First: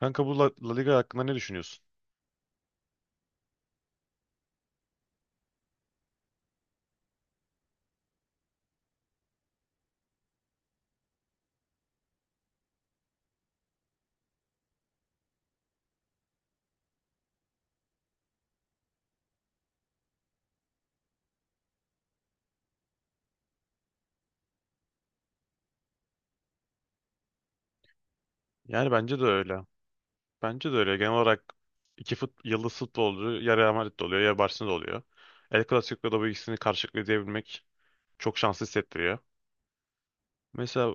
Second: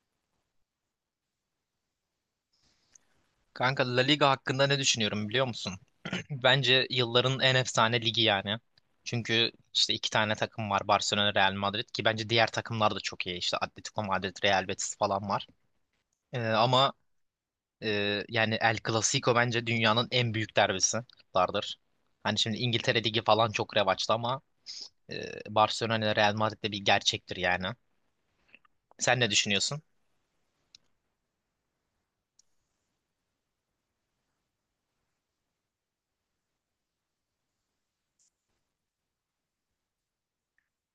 Kanka bu La Liga hakkında ne düşünüyorsun? Kanka La Liga hakkında ne düşünüyorum biliyor musun? Bence yılların en efsane ligi yani. Çünkü işte iki tane takım var Barcelona, Real Madrid ki bence diğer takımlar da çok iyi. İşte Atletico Madrid, Real Betis falan var. Ama yani El Clasico bence dünyanın en büyük derbisidir. Hani şimdi İngiltere Ligi falan çok revaçta ama e, Barcelona ile Real Madrid de bir gerçektir yani. Yani bence Sen de ne öyle. düşünüyorsun? Bence de öyle. Genel olarak yıldız futbolcu ya Real Madrid'de oluyor ya Barcelona'da oluyor. El Clasico'da bu ikisini karşılayabilmek çok şanslı hissettiriyor. Mesela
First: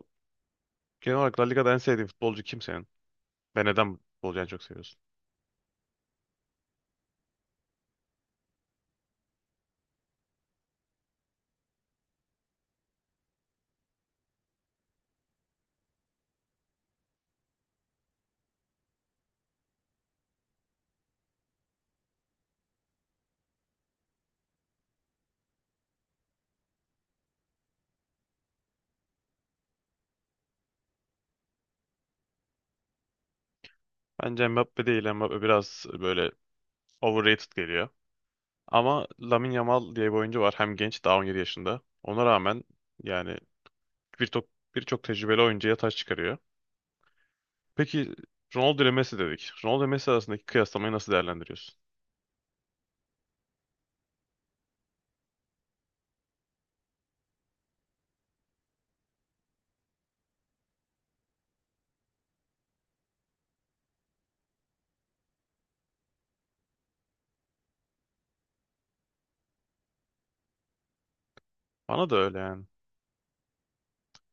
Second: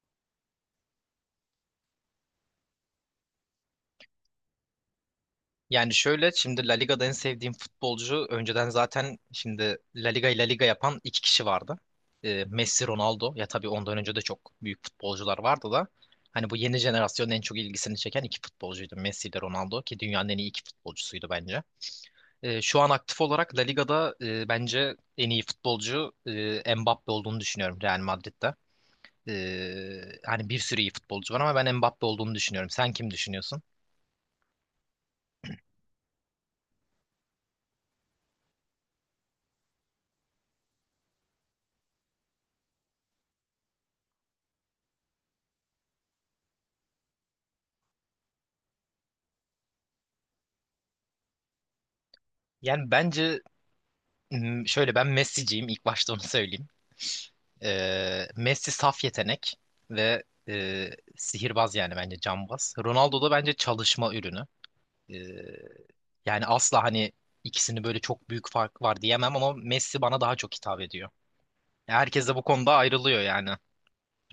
genel olarak La Liga'da en sevdiğin futbolcu kim senin? Ve neden bu futbolcuyu en çok seviyorsun? Yani şöyle şimdi La Liga'da en sevdiğim futbolcu önceden zaten şimdi La Liga'yı La Liga yapan iki kişi vardı. Messi, Ronaldo ya, tabii ondan önce de çok büyük futbolcular vardı da hani bu yeni jenerasyonun en çok ilgisini çeken iki futbolcuydu Messi ile Ronaldo ki dünyanın en iyi iki futbolcusuydu bence. Şu an aktif olarak La Liga'da bence en iyi futbolcu Mbappe olduğunu düşünüyorum Real Madrid'de. Hani bir sürü iyi futbolcu var ama ben Mbappe olduğunu düşünüyorum. Sen kim düşünüyorsun? Bence Mbappe değil. Mbappe biraz böyle overrated geliyor. Ama Lamine Yamal diye bir oyuncu var. Hem genç, daha 17 yaşında. Ona rağmen yani birçok birçok tecrübeli oyuncuya taş çıkarıyor. Peki, Ronaldo ile Messi dedik. Ronaldo ile Messi arasındaki kıyaslamayı nasıl değerlendiriyorsun? Yani bence şöyle, ben Messi'ciyim, ilk başta onu söyleyeyim. Messi saf yetenek ve e, sihirbaz, yani bence cambaz. Ronaldo da bence çalışma ürünü. Ee, yani asla hani ikisini böyle çok büyük fark var diyemem ama Messi bana daha çok hitap ediyor. Bana da Herkes de öyle bu yani. konuda ayrılıyor yani.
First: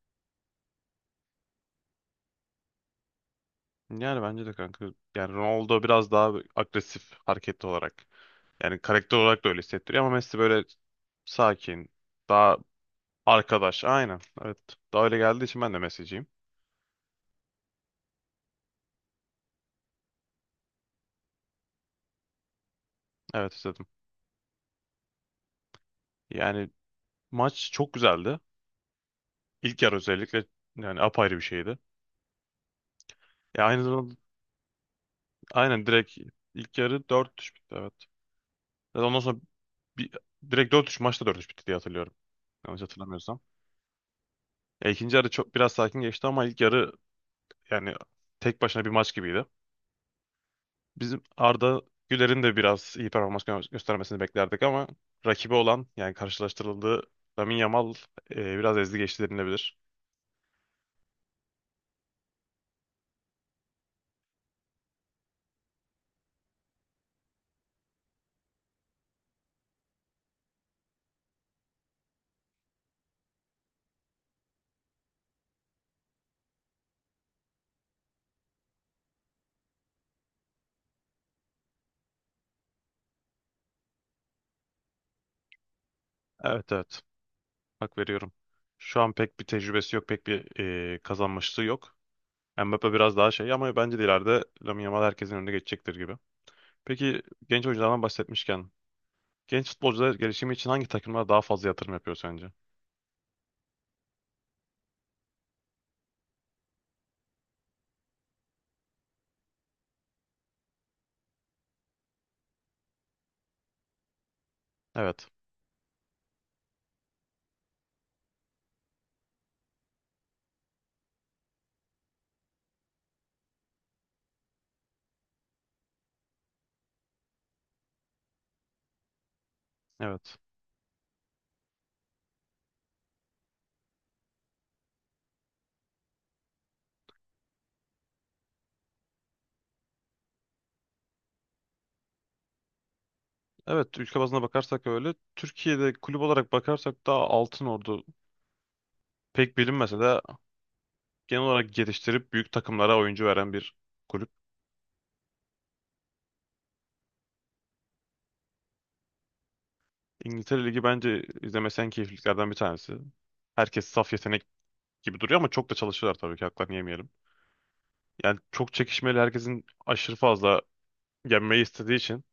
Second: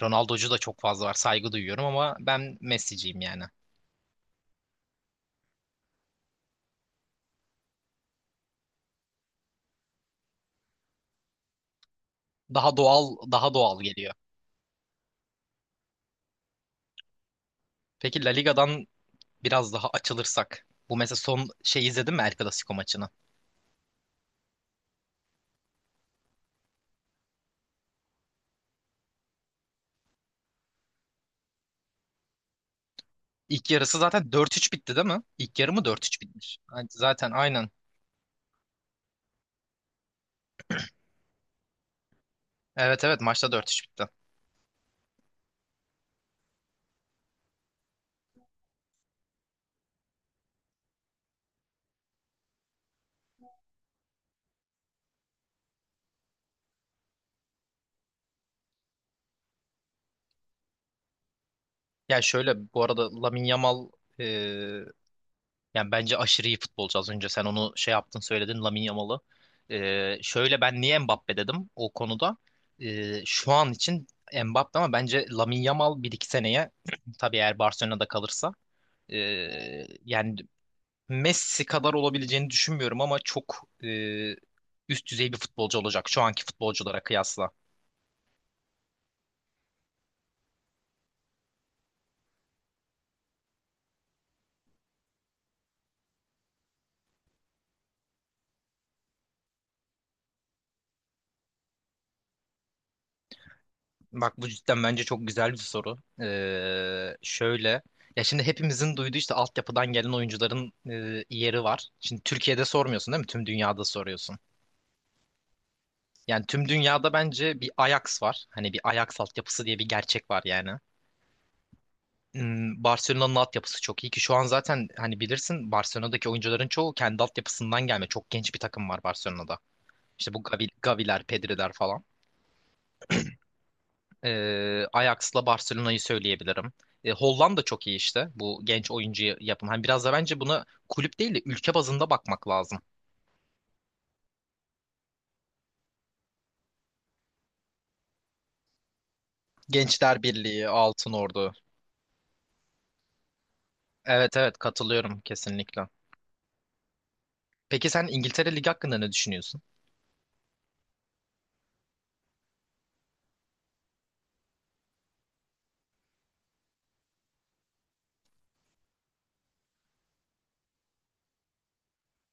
Ronaldocu da çok fazla var, saygı duyuyorum ama ben Messi'ciyim yani. Yani bence de kanka. Yani Ronaldo biraz daha agresif, hareketli olarak. Yani karakter olarak da öyle hissettiriyor ama Messi böyle sakin, daha Daha doğal, daha doğal arkadaş. geliyor. Aynen. Evet. Daha öyle geldiği için ben de Messi'ciyim. Peki La Liga'dan biraz daha açılırsak, bu mesela son şey, izledin mi El Clasico maçını? Evet, istedim. Yani maç çok güzeldi. İlk yarı özellikle yani apayrı bir şeydi. Ya, İlk aynı yarısı zamanda zaten 4-3 bitti değil mi? İlk yarı mı aynen dört direkt üç bitmiş? ilk Yani yarı zaten dört 3 aynen. bitti, evet. Ve ondan sonra Bir, direkt dört üç maçta dört üç bitti diye hatırlıyorum. Yanlış Evet, evet, hatırlamıyorsam. maçta 4-3 bitti. Ya, ikinci yarı çok biraz sakin geçti ama ilk yarı yani tek başına bir maç gibiydi. Bizim Arda Güler'in de biraz iyi performans göstermesini beklerdik ama rakibi olan, yani karşılaştırıldığı Lamine Yamal biraz ezdi geçti denilebilir. Yani şöyle, bu arada Lamine Yamal e, yani bence aşırı iyi futbolcu. Az önce sen onu şey yaptın, söyledin, Lamine Yamal'ı. Şöyle ben niye Mbappe dedim o konuda. Şu an için Mbappe, ama bence Lamine Yamal 1 2 seneye, tabii eğer Barcelona'da kalırsa, e, yani Messi kadar olabileceğini düşünmüyorum ama çok üst düzey bir futbolcu olacak şu anki Evet, evet, futbolculara kıyasla. hak veriyorum. Şu an pek bir tecrübesi yok, pek bir kazanmışlığı yok. Mbappe biraz daha şey ama bence de ileride Lamine Yamal herkesin önüne geçecektir gibi. Peki, genç oyunculardan bahsetmişken genç futbolcular gelişimi için hangi takımlara daha fazla yatırım yapıyor sence? Bak, bu cidden bence çok güzel bir soru. Şöyle ya, şimdi hepimizin duyduğu işte altyapıdan gelen oyuncuların yeri var. Şimdi Türkiye'de sormuyorsun değil mi? Tüm dünyada soruyorsun. Evet. Yani tüm dünyada bence bir Ajax var. Hani bir Ajax altyapısı diye bir gerçek var yani. Barcelona'nın altyapısı çok iyi ki şu an zaten hani bilirsin Barcelona'daki oyuncuların çoğu kendi altyapısından gelme. Çok genç bir takım var Barcelona'da. İşte Evet. bu Gavi, Gaviler, Pedri'ler falan. Ajax'la Barcelona'yı söyleyebilirim. Hollanda çok iyi işte bu genç oyuncu yapım. Hani biraz da bence buna kulüp değil de ülke bazında bakmak lazım. Evet, ülke bazına bakarsak öyle. Türkiye'de kulüp olarak bakarsak daha Altınordu, pek bilinmese de Gençler Birliği, Altın genel Ordu. olarak geliştirip büyük takımlara oyuncu veren bir kulüp. Evet, evet, katılıyorum kesinlikle. Peki sen İngiltere Ligi hakkında ne düşünüyorsun? İngiltere Ligi bence izlemesi en keyifliliklerden bir tanesi. Herkes saf yetenek gibi duruyor ama çok da çalışıyorlar tabii ki, haklarını yemeyelim. Yani çok çekişmeli, herkesin aşırı fazla yenmeyi istediği için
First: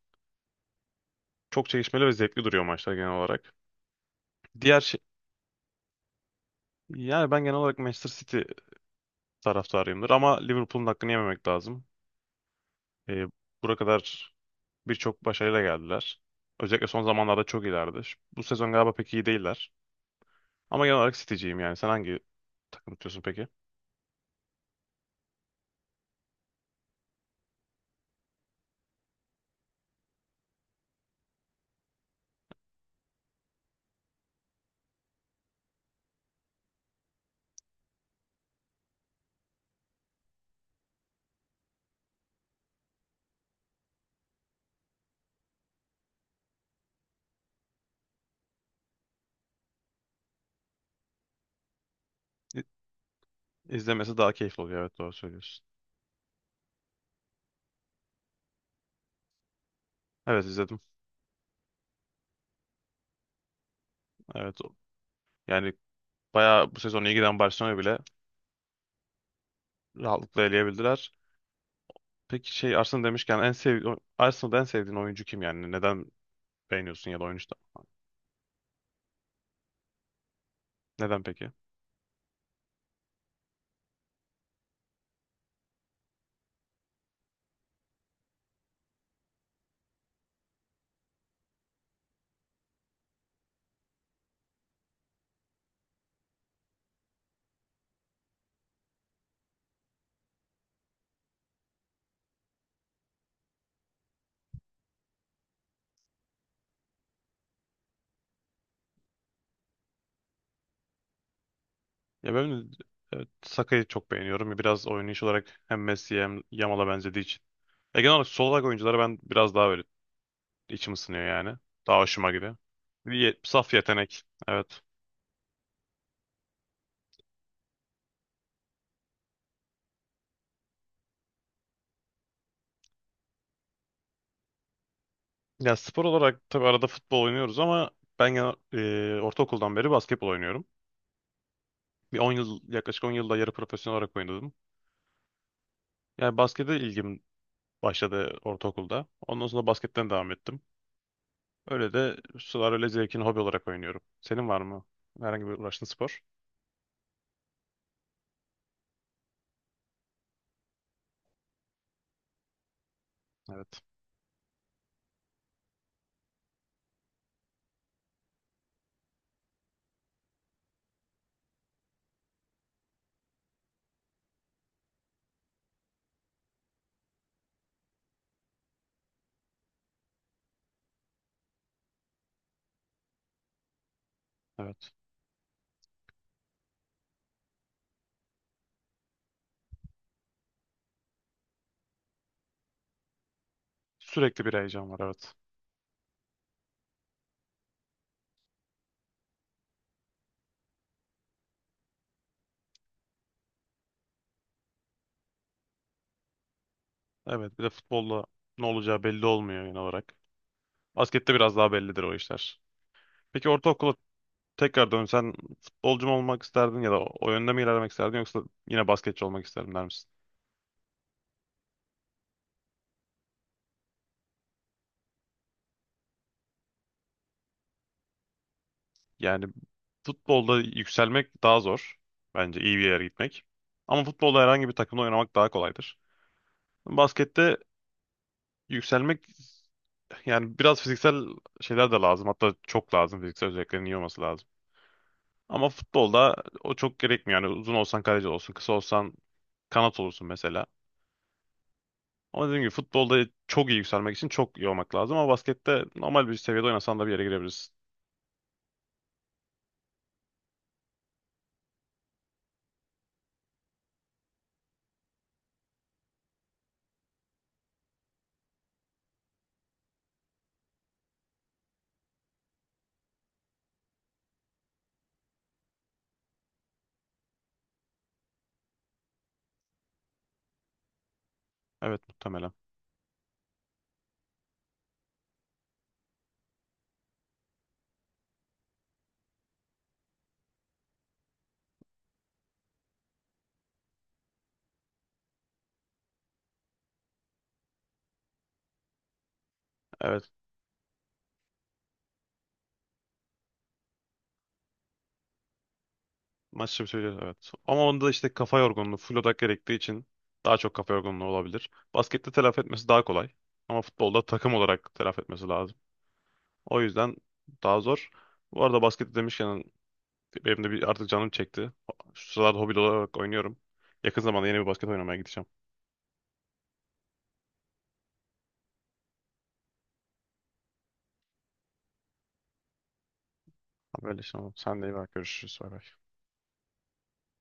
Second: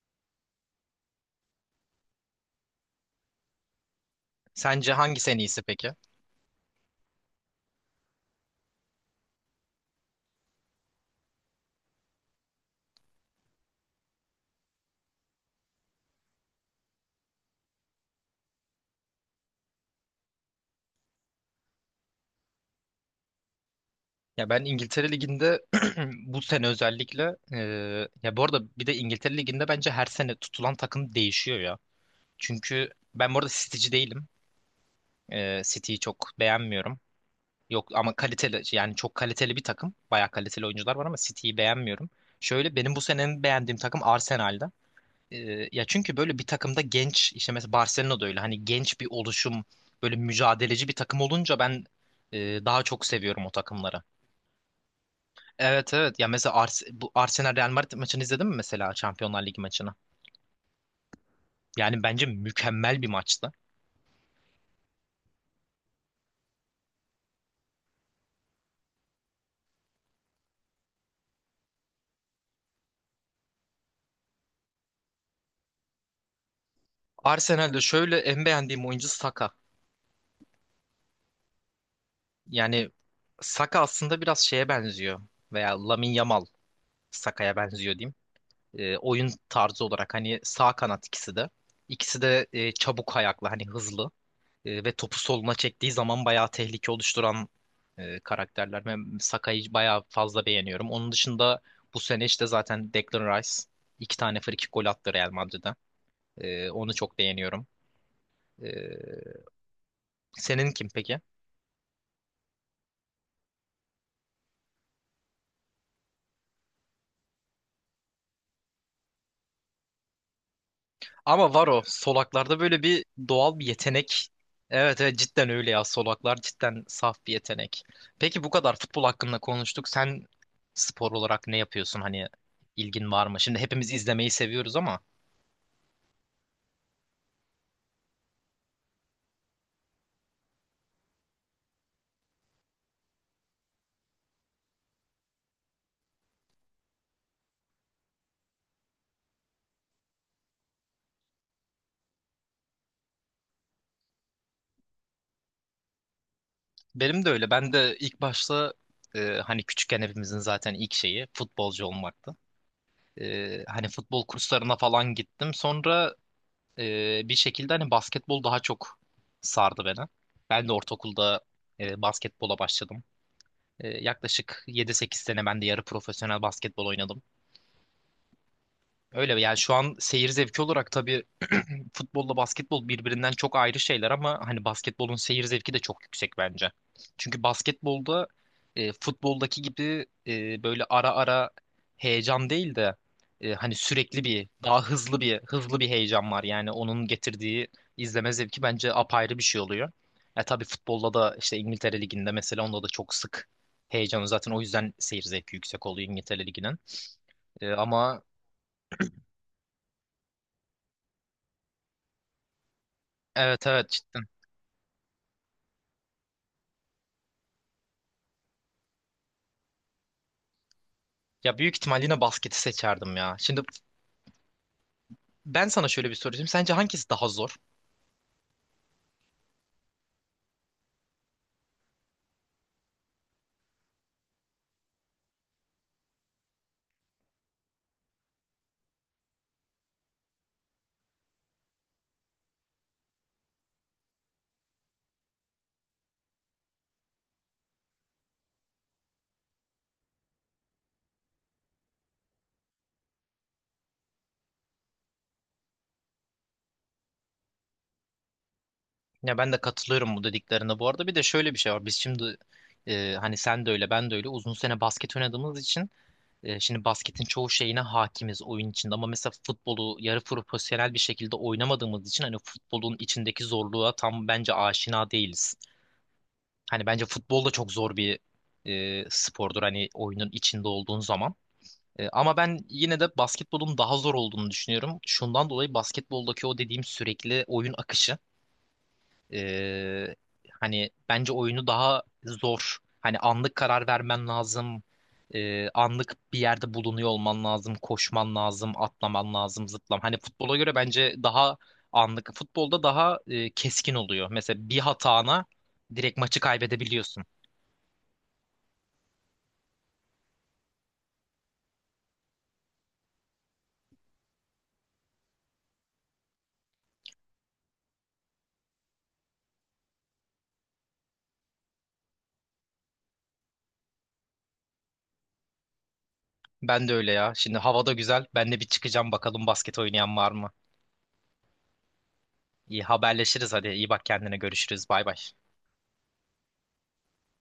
çok çekişmeli ve zevkli duruyor maçlar genel olarak. Diğer Sence şey, hangisi en iyisi peki? yani ben genel olarak Manchester City taraftarıyımdır. Ama Liverpool'un hakkını yememek lazım. E, Bura kadar birçok başarıyla geldiler. Özellikle son zamanlarda çok iyilerdi. Bu sezon galiba pek iyi değiller. Ama genel olarak City'ciyim yani. Sen hangi takım tutuyorsun peki? Ya ben İngiltere Ligi'nde bu sene özellikle, ya bu arada, bir de İngiltere Ligi'nde bence her sene tutulan takım değişiyor ya. Çünkü ben bu arada City'ci değilim. City'yi çok beğenmiyorum. Yok, ama kaliteli, yani çok kaliteli bir takım. Bayağı kaliteli oyuncular var ama City'yi beğenmiyorum. Şöyle, benim bu senenin beğendiğim takım Arsenal'da. E, ya çünkü böyle bir takımda genç, işte mesela Barcelona'da öyle, hani genç bir oluşum, böyle mücadeleci bir takım olunca ben e, İ- daha çok seviyorum o takımları. İzlemesi daha keyifli oluyor. Evet, doğru söylüyorsun. Evet, evet. Ya mesela bu Arsenal Real Madrid maçını izledin mi, mesela Şampiyonlar Ligi maçını? Evet, izledim. Yani bence mükemmel bir maçtı. Evet. Yani bayağı bu sezon iyi giden Barcelona'yı bile rahatlıkla eleyebildiler. Peki şey, Arsenal demişken en sev Arsenal'da en sevdiğin oyuncu kim yani? Neden beğeniyorsun ya da oyuncu da? Arsenal'de şöyle, en beğendiğim oyuncu Saka. Neden peki? Yani Saka aslında biraz şeye benziyor, veya Lamine Yamal Saka'ya benziyor diyeyim. Oyun tarzı olarak hani sağ kanat ikisi de. İkisi de çabuk ayaklı, hani hızlı. Ve topu soluna çektiği zaman bayağı tehlike oluşturan karakterler. Ben Sakai'yi bayağı fazla beğeniyorum. Onun dışında bu sene işte zaten Declan Rice iki tane frikik gol attı Real Madrid'den. Onu çok beğeniyorum. E, senin kim peki? Ya ben, evet, Saka'yı çok beğeniyorum. Biraz oynayış olarak hem Messi'ye hem Yamal'a benzediği için. Ya genel olarak sol bek oyuncuları ben biraz daha böyle içim ısınıyor Ama yani. var o Daha hoşuma gidiyor. solaklarda böyle bir doğal bir Saf yetenek. yetenek. Evet. Evet, evet, cidden öyle ya, solaklar cidden saf bir yetenek. Peki bu kadar futbol hakkında konuştuk. Sen spor olarak ne yapıyorsun? Hani ilgin var mı? Şimdi hepimiz izlemeyi seviyoruz ama... Ya spor olarak tabii arada futbol oynuyoruz ama ben ortaokuldan beri basketbol oynuyorum. Bir 10 yıl, yaklaşık 10 yılda yarı profesyonel olarak oynadım. Yani baskete ilgim başladı ortaokulda. Ondan sonra basketten devam ettim. Öyle de sular öyle zevkini hobi olarak oynuyorum. Senin var mı herhangi bir uğraştığın spor? Benim de öyle. Ben de ilk başta hani küçükken hepimizin zaten ilk şeyi futbolcu olmaktı. E, Evet. hani futbol kurslarına falan gittim. Sonra bir şekilde hani basketbol daha çok sardı beni. Ben de ortaokulda basketbola başladım. Yaklaşık 7 8 sene ben de yarı profesyonel basketbol oynadım. Öyle yani, şu an seyir zevki olarak tabii futbolla basketbol birbirinden çok ayrı şeyler ama hani Evet. basketbolun seyir zevki de çok yüksek bence. Çünkü basketbolda futboldaki gibi böyle ara ara heyecan değil de hani sürekli Sürekli bir bir daha heyecan var, hızlı evet. bir hızlı bir heyecan var. Yani onun getirdiği izleme zevki bence apayrı bir şey oluyor. Tabii futbolda da işte İngiltere Ligi'nde mesela, onda da çok sık heyecanı, zaten o yüzden seyir zevki yüksek oluyor İngiltere Ligi'nin. Evet, bir de Ama futbolda ne olacağı belli olmuyor genel olarak. Baskette biraz daha bellidir o işler. Peki evet, evet, ortaokula cidden. tekrar dönsen futbolcu mu olmak isterdin ya da o yönde mi ilerlemek isterdin, yoksa yine basketçi olmak isterdim der misin? Ya büyük ihtimal yine basketi seçerdim ya. Şimdi ben sana şöyle bir soru sorayım. Sence hangisi daha zor? Yani futbolda yükselmek daha zor. Bence iyi bir yere gitmek. Ama futbolda herhangi bir takımda oynamak daha kolaydır. Baskette yükselmek, yani biraz fiziksel şeyler de lazım. Hatta çok lazım. Fiziksel özelliklerin iyi olması lazım. Ama futbolda o çok gerekmiyor. Yani uzun olsan kaleci olsun, kısa olsan kanat olursun mesela. Ama dediğim gibi futbolda çok iyi yükselmek için çok iyi olmak lazım. Ama baskette normal bir seviyede oynasan da bir yere girebilirsin. Ya ben de katılıyorum bu dediklerine bu arada. Bir de şöyle bir şey var. Biz şimdi hani sen de öyle, ben de öyle uzun sene basket oynadığımız için şimdi basketin çoğu şeyine hakimiz oyun içinde. Ama mesela futbolu yarı profesyonel bir şekilde oynamadığımız için hani futbolun içindeki zorluğa tam bence aşina değiliz. Hani bence futbol da çok zor bir spordur, hani oyunun içinde olduğun zaman. Evet, Ama muhtemelen. ben yine de basketbolun daha zor olduğunu düşünüyorum. Şundan dolayı, basketboldaki o dediğim sürekli oyun akışı. Ee, hani bence oyunu daha zor. Hani anlık karar vermen lazım. Anlık bir yerde bulunuyor olman lazım. Koşman lazım, atlaman lazım, zıplam. Hani Evet. futbola göre bence daha anlık. Futbolda daha keskin oluyor. Mesela bir hatana direkt maçı Maç içi bir söylüyor. kaybedebiliyorsun. Evet. Ama onda işte kafa yorgunluğu, full odak gerektiği için daha çok kafa yorgunluğu olabilir. Baskette telafi etmesi daha kolay. Ama futbolda takım olarak telafi etmesi lazım. O yüzden daha zor. Bu arada baskette demişken benim de bir artık canım çekti. Şu sıralarda hobi olarak oynuyorum. Yakın zamanda yeni bir basket oynamaya gideceğim. Ben de öyle ya. Şimdi hava da güzel. Ben de bir çıkacağım, bakalım basket oynayan var mı? İyi, haberleşiriz hadi. İyi bak Böyle kendine, işte. Sen de görüşürüz. iyi Bay bak. bay. Görüşürüz. Bay bay.